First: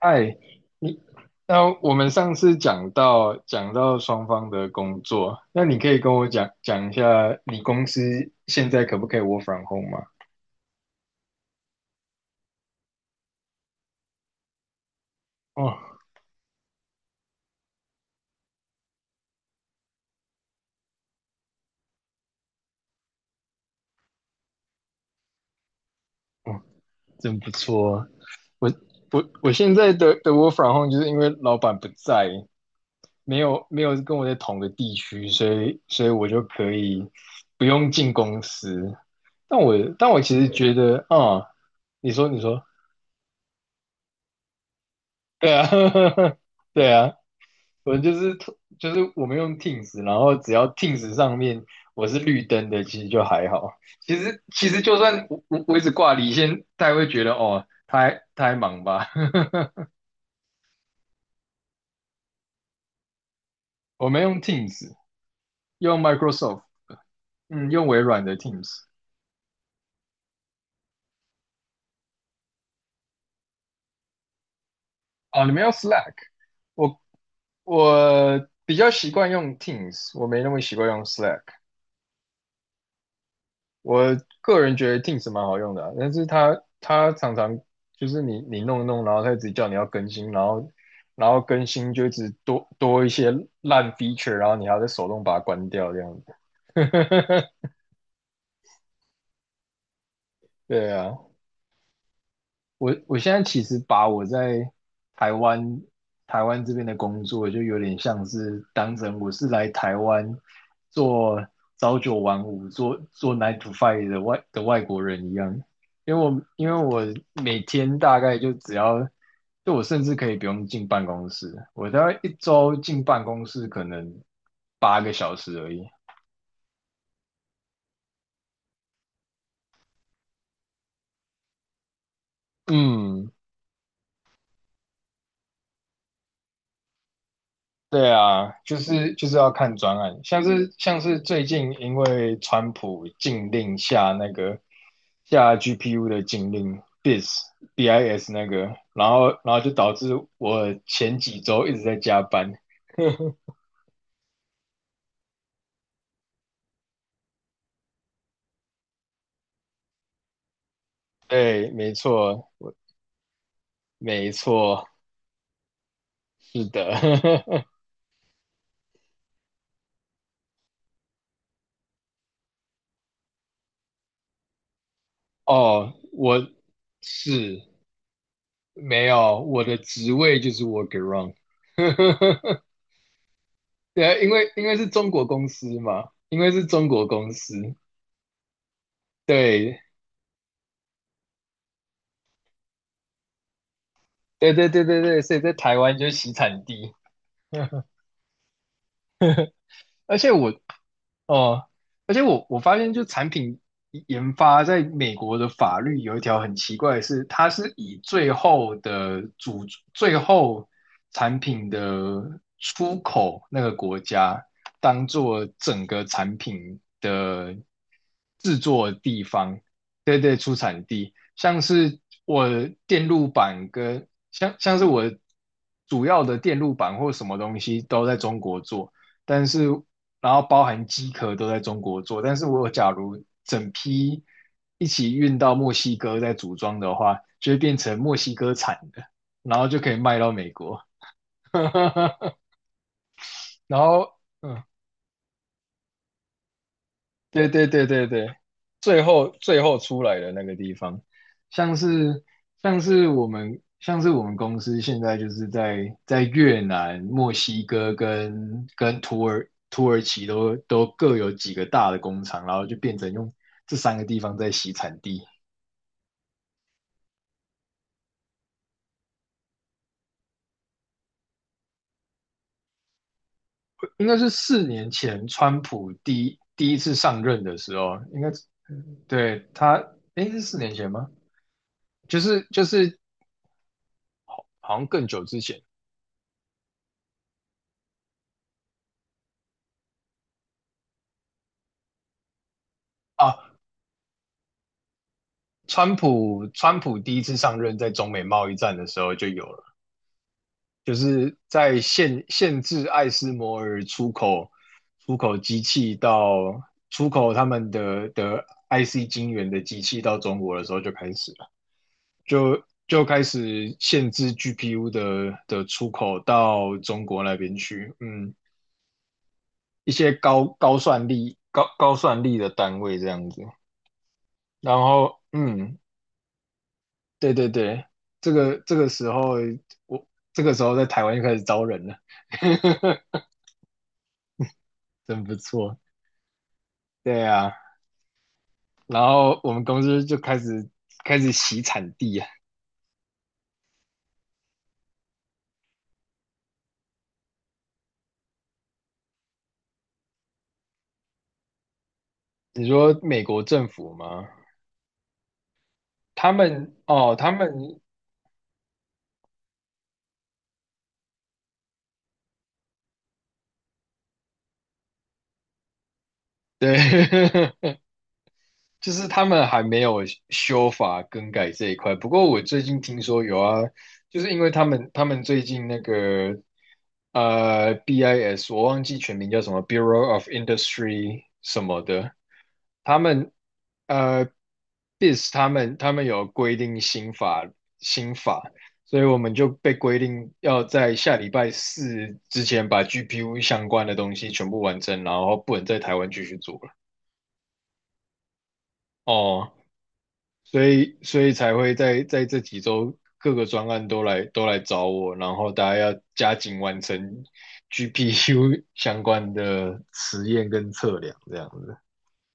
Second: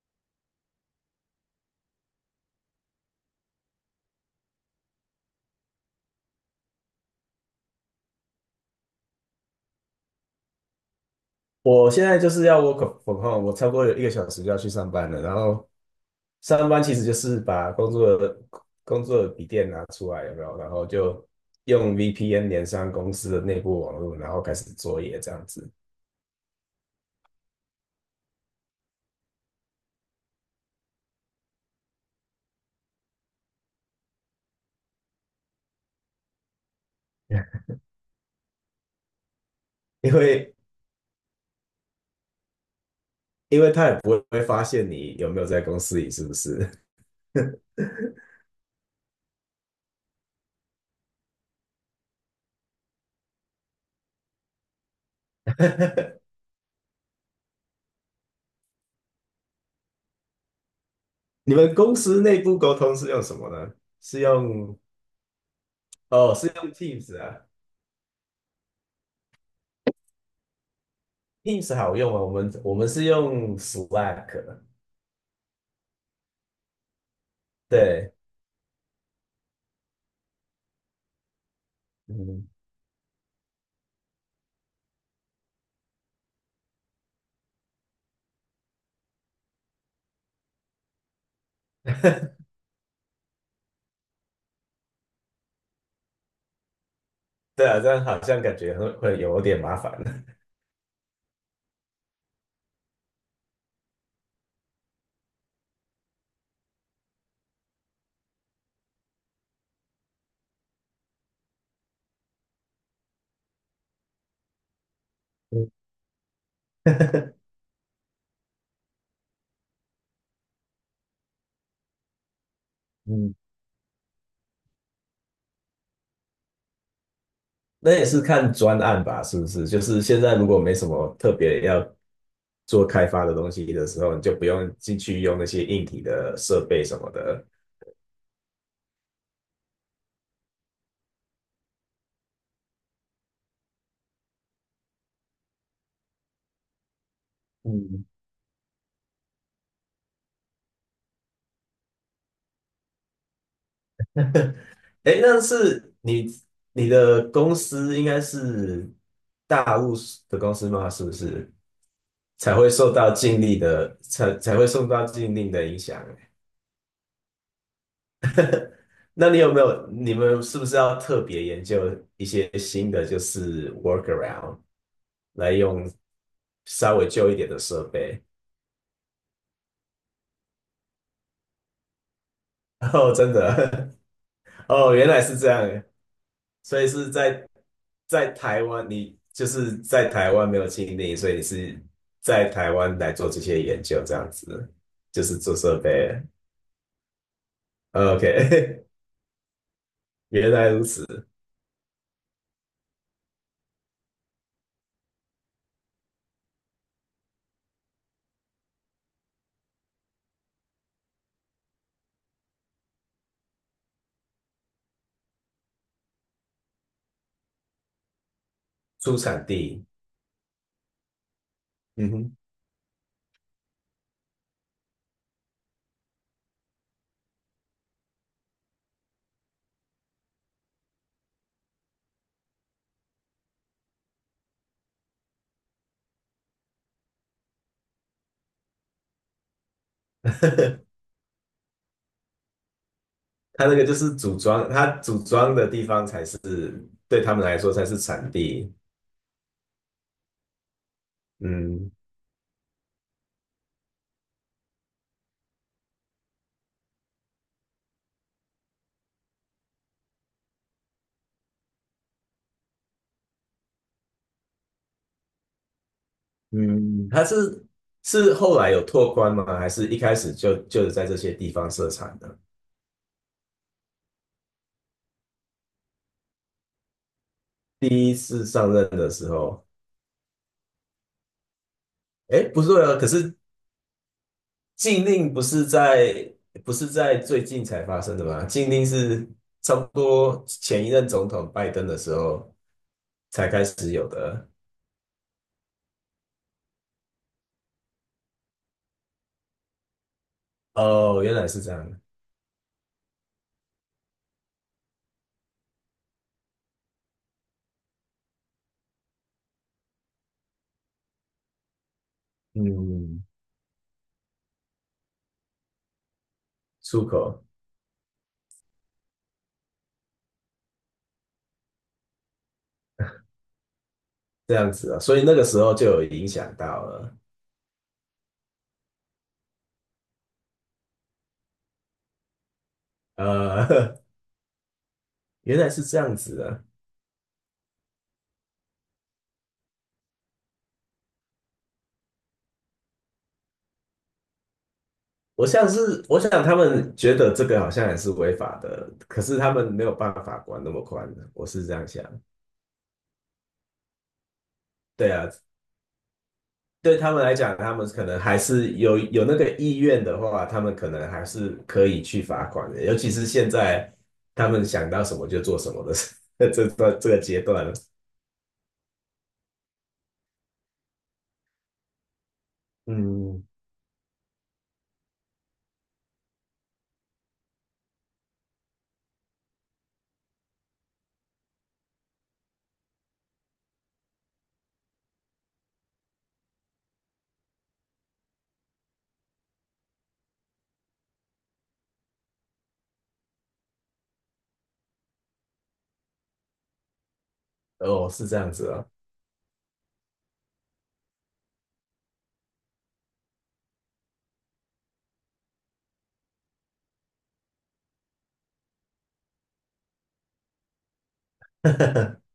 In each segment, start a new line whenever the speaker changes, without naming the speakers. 哎，你，那我们上次讲到双方的工作，那你可以跟我讲讲一下你公司现在可不可以 work from home 吗？
我现在就是要 work from home，我超过1个小时就要去上班了。然后
哦，
上班其实就是把工作的笔电拿出来，有没有？然后就用 VPN 连上公司的内部网络，然后开始作业这样子。
哦，真不错啊，我我现在的 work from home 就是因为老板不在，没有跟我在同个地区，所以我就可以不 用进公司。但我但
因
我其实
为
觉得，啊、你说，
因为他也不会发现你有没有
对
在
啊，
公司里，是不 是？
对啊。我就是我们用 Teams，然后只要 Teams 上面我是绿灯的，其实就还好。其实就算我一直挂离线，大家会觉得哦，他还忙吧。
你们公司内部沟通是用什么呢？
我
是
们用
用
Teams，用
哦，是
Microsoft，
用 Teams 啊
嗯，用微软的 Teams。
，Teams 好用啊，我们是用 Slack，
哦，你们用 Slack，我
对。
我比较习惯用 Teams，我没那么习惯用 Slack。
嗯
我个人觉得 Teams 蛮好用的啊但是它常常就是你弄一弄，然后它一直叫你要更新，然后更新就一直 多一些烂 feature，然后你还要再手动把它关掉这样子。
对 啊，这样好像感觉会有点麻烦。
对啊，我现在其实把我在台湾台湾这边的工作，就有点像是当成我是来台湾做朝九晚五、做 nine to five 的外国人一样，因为我 每天大概就只要，就我甚至可以不用进办公室，我大概一周进办
嗯，
公室可能8 个小时而已。
那也是看专案吧，是不是？就是现在如果没什么特别要做开发
嗯，
的东西的时候，你就不用进去用那些硬体的设备什么的。
对啊，就是要看专案，像是最近因为川普禁令下那个下 GPU 的禁令 BIS
嗯，
BIS 那个，然后就导致我前几周一直在加班。
哎，那是你你的公司应该是大陆的公司吗？是不是
对，没错，
才会
我
受到禁令的
没
才才会受
错，
到禁令的影响欸？
是的。
那你有没有，你们是不是要特别研究一些新的，就是 workaround 来用
哦，我
稍微旧一点的
是
设备？
没有我的职位就是 workaround。
哦，真的，
对啊，因为因 为是
哦，原
中
来
国
是
公
这
司
样，
嘛，因为是
所以
中国
是
公
在
司，
在台湾，你就是
对，
在台湾没有经历，所以你是在台湾来做这些研究，这样
对对
子，
对对对，
就
所
是
以在
做
台
设
湾就是
备。
洗产地。
OK，
而且 我
原来如此，
哦，而且我发现，就产品研发在美国的法律有一条很奇怪的是，它是以最后产品的出口那个国家当做整个产品的制作
出
地
产
方，
地，
对对，出产地，像是
嗯
我的电路板跟像是我主要的电路板或什么东西都在中国做。但是然后包含机壳都在中国做，但是我假如整批一起运到墨西哥再组装的话，就会变成墨西哥产的，然后就可以卖到美国。
哼，它那
然
个就
后，
是组
嗯，
装，它组装的地方才是对他们
对
来
对
说才
对
是
对
产
对，
地。
最后出来的那个地方，像
嗯
是像是我们公司现在就是在越南、墨西哥跟土耳其都各有几个大的工厂，然后就变成用这三个地方在洗产地。
嗯，它是是后来有拓宽吗？还是一开始就是在这些地方设厂的？
应该是四年前川普第一次上任的时候，
第一
应该是
次上任的时
对
候，
他，诶，是四年前吗？就
哎，
是
不
就
对
是
啊，可是
好像
禁
更久
令
之
不
前。
是在不是在最近才发生的吗？禁令是差不多前一任总统拜登的时候才
啊。
开始有的。
川普第一次上任，在中美贸易战的时候就有了，就
哦，原
是
来是这
在
样。
限制艾斯摩尔出口机器到出口他们的 IC 晶圆的机器到中国的时候就开始了，就开
嗯，
始限制 GPU 的出口到中
出
国那
口。
边去，嗯，一些高高算力的单位这样子，
这样
然
子啊，所
后
以那个时候
嗯，
就有影响到了。
对对对，这个这个时候我这个时候在台湾就开始招人了，
呃，
真不
原来
错。
是这样子啊。
对啊，然后我们公司就开始洗产地啊。
我像是，我想他们觉得这个好像也是违法的，可是他们没有办法管那么宽的，我是这样想。
你说美国政府吗？
对啊，
他们
对他
哦，
们
他
来讲，他
们
们可能还是有有那个意愿的话，他们可能还是可以去罚款的，尤其是现在他们想到什么就做什么的 这段这个阶
对，
段 了
就是他们还没有修法更改这一块。不过我最近听说有
嗯，
啊，就是因为他们最近那个BIS，我忘记全名叫什么 Bureau of Industry 什么的，他们呃 BIS 他们有规定新法，所以我们就被规定要在下礼拜四之前把 GPU 相关的东西全部完成，然后不能在台湾继续做了。
哦，是这样子啊，
哦，所以才会在这几周各个专案都来找我，然后大家要加紧完成 GPU 相关的实验跟测量，这样子。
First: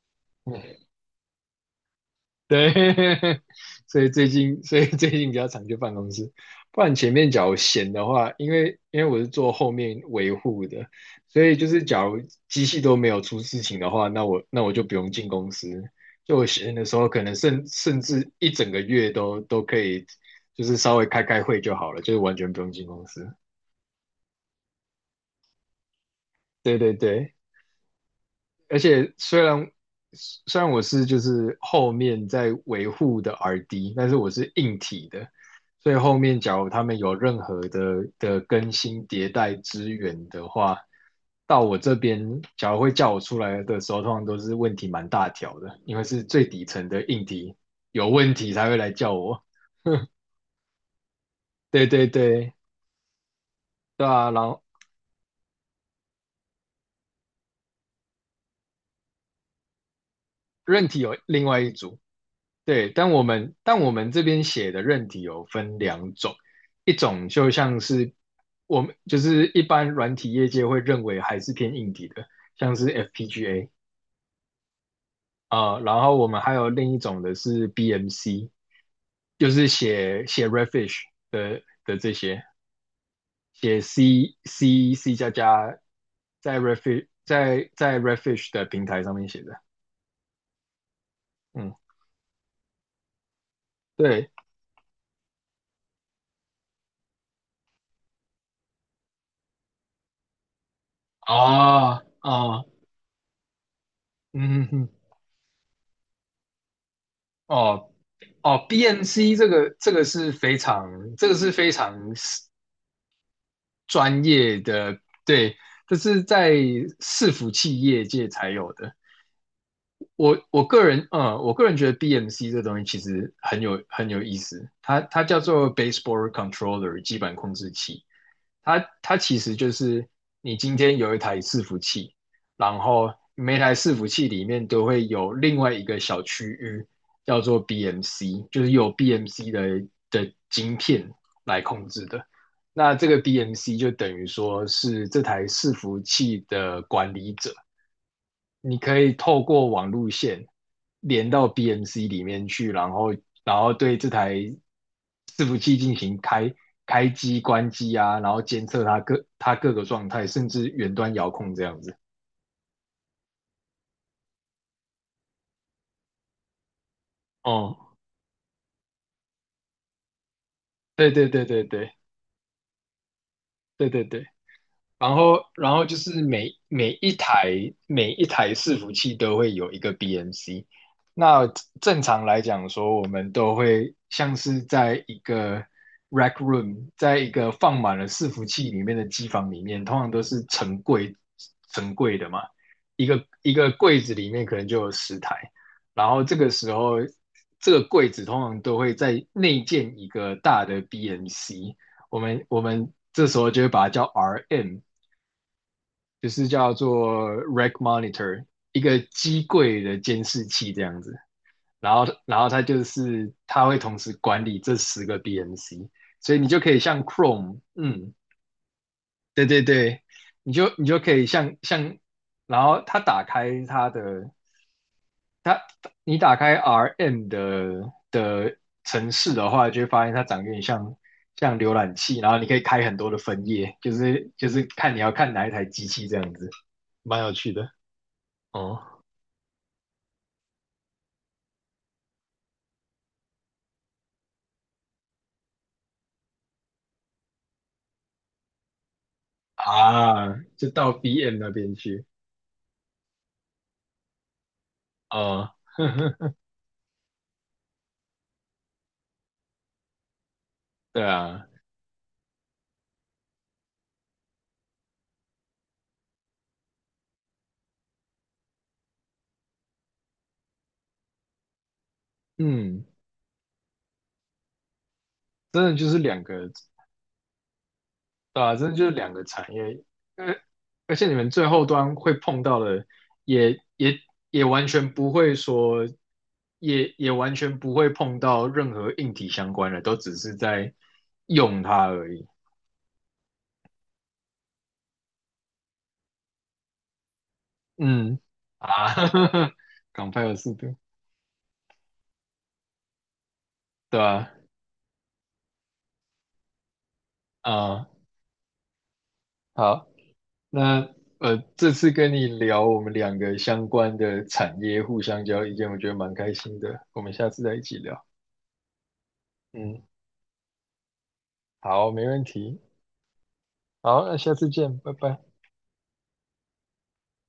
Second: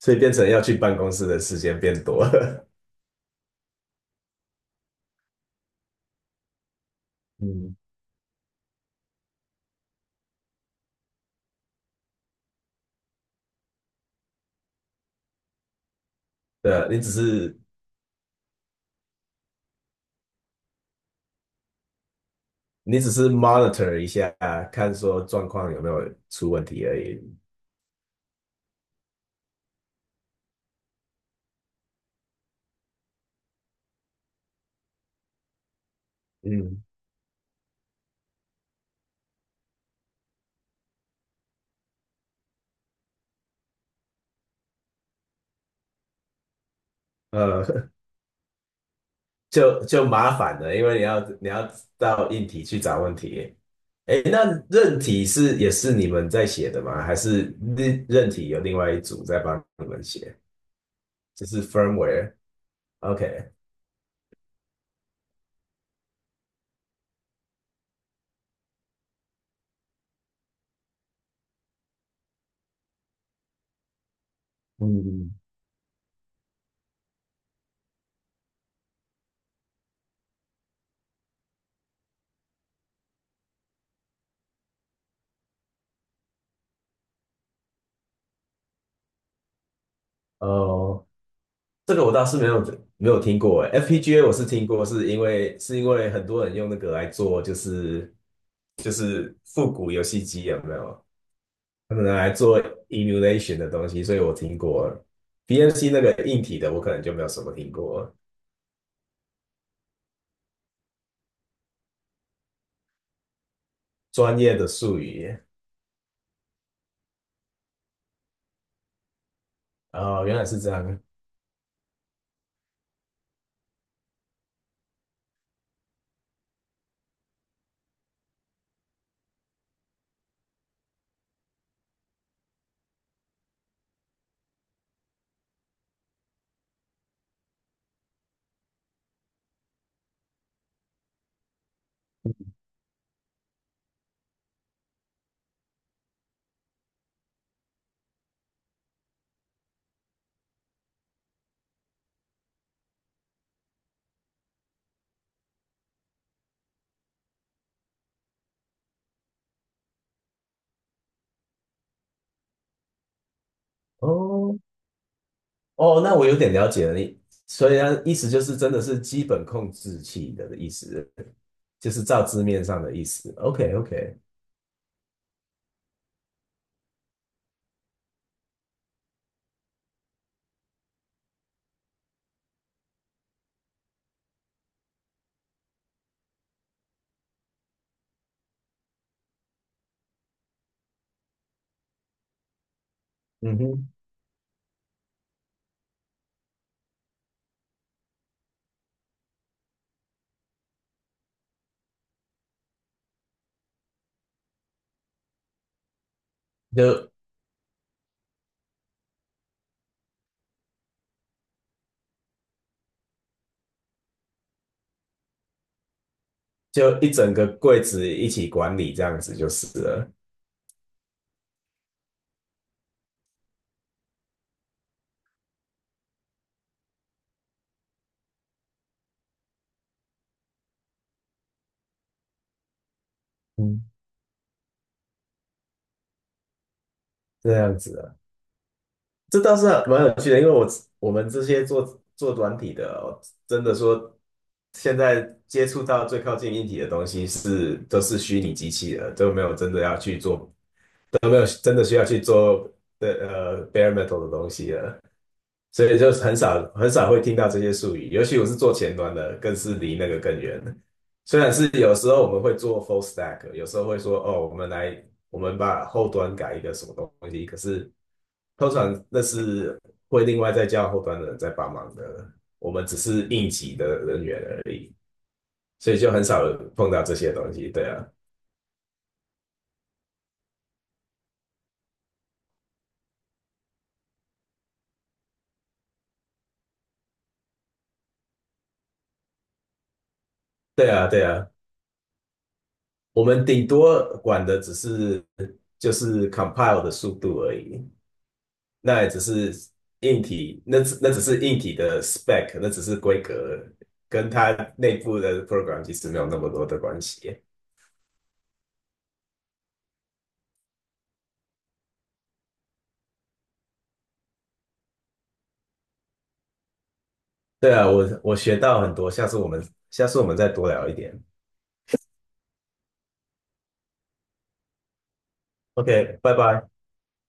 所以变成要去办公室的时间变多了。
对，所以最近比较常去办公室，不然前面假如
嗯，
闲的话，因为我是做后面维护的，所以就是假如机器都没有出事情的话，那我就不用进公司。就我
对
闲的
啊
时
你
候，
只
可能
是
甚至一整个月都可以，就是稍微开开会就好了，就是完全不用进
你
公
只
司。
是 monitor 一下，看说状况有没有出问
对
题
对
而
对。
已。
而且虽然我是就是后面在维护的 RD，但是我是硬体的，所以后面假如他
嗯，
们有任何的更新迭代支援的话，到我这边假如会叫我出来的时候，通常都是问题蛮大条的，因为是最底层的硬体
呃，
有问题才会来叫我。
就就麻烦了，因为你要
对对
到硬
对，
体去找问题。
对
诶，
啊，然
那
后
韧体是也是你们在写的吗？还是韧体有另外一组在帮你们写？
韧体有另
就
外
是
一组，
firmware。
对，但我
OK。
们但我们这边写的韧体有分2 种，一种就像是我们就是一般软体业界会认为还是偏硬体的，像是 FPGA
嗯，
啊、然后我们还有另一种的是 BMC，就是写写 Redfish 的这些，写 C 加加在 Redfish 的平台上面写的，
哦，
嗯，
这个我倒是没有没有听过诶，FPGA
对，
我是听过，是因为很多人用那个来做，就是复古游戏机有没有？他
哦
们拿来做
哦，
emulation 的东西，所以我听
嗯哼哼
过。BMC 那个硬体的，我可能就没有什么听
哦
过
哦，BMC 这个这个是非常这个是非常专
专业
业
的
的，
术语。
对，这是在伺服器业界才有的。
哦，原来
我
是
我
这
个
样。
人，嗯，我个人觉得 BMC 这东西其实很有意思，它它叫做 Baseboard Controller 基板控制器。它其实就是你今天有一台伺服器，然后每台伺服器里面都会有另外一个小区域叫做 BMC，就是有 BMC 的晶片来控制的。那这个 BMC 就等于说是这台伺服器的管理者，你可以透过网路线连到 BMC 里面去，然后对这台伺服器进行开机、关机啊，然后监测它各个状态，甚至远端遥控这样子。
哦哦，那我有点了解了。你所以它
哦，
意思就是真的是基本控制器的意思，
对对对对
就
对
是照字面上的意思。OK
对对
OK，
对。然后就是每一台伺服器都会有一个 BMC。那正常来讲说，我们都会像是在一个 rack room，在一个放满了伺服器里面的机房里面，通常都是成柜成柜的嘛，一个一
嗯
个
哼，
柜子里面可能就有10 台。然后这个时候，这个柜子通常都会在内建一个大的 BMC。我们这时候就会把它叫 RM，就是叫
就
做 rack monitor，一个机柜的监视器这样子。然后它就是它会同时管理这10 个 BMC，所以你就可以
就
像
一整个
Chrome，
柜子
嗯，
一起管理这样子
对
就
对
是
对，
了，
你就可以像，然后它打开它的它，你打开 RM 的城市的话，就会发现它长得有点像浏览器，然后你可以开很多的分页，
嗯，
就是看你要看哪一台机器这样子，蛮有
这
趣的。
样子啊，
哦，
这倒是蛮有趣的，因为我们这些做软体的哦，真的说现在接触到最靠近硬体的东西是都是虚拟机器了，都没有真的要去
啊，
做
就到
有
BM
没有
那边
真的需要
去
去做的bare metal 的东西啊？
啊，
所以就很 少很少会听到这些术语，尤其我是做前端的，更是离那个更远。
对
虽
啊，
然是有时候我们会做 full stack，有时候会说哦，我们来我们把后端改一个什么东西，可是通常那是会另外再叫后端的人在帮忙的，我
嗯，
们只是应急的人员而已，
真的就
所
是
以就
两
很少
个，
碰到这些东西。对啊，
对啊，真的就是两个产业，而而且你们最后端会碰到的也，也也完全不会说，也完全不会碰到任何硬体相关的，都只是在
对啊，对啊。
用它而已。
我们顶多管的只是就是 compile 的速度而已，
嗯，啊，
那也只是
港派
硬
有速
体，
度，
那只是硬体的 spec，那只是规格，
对啊，
跟它内部的 program 其实没有那么多的关系。
啊，好。那这次跟你聊我们两个相关的产业，互相交意见，我觉得蛮开心的。我们下次再一
对
起
啊，
聊。
我学到很多，下次我们
嗯，
下次我们再多聊一点。
好，没问题。好，那下次见，拜拜。
OK，拜拜。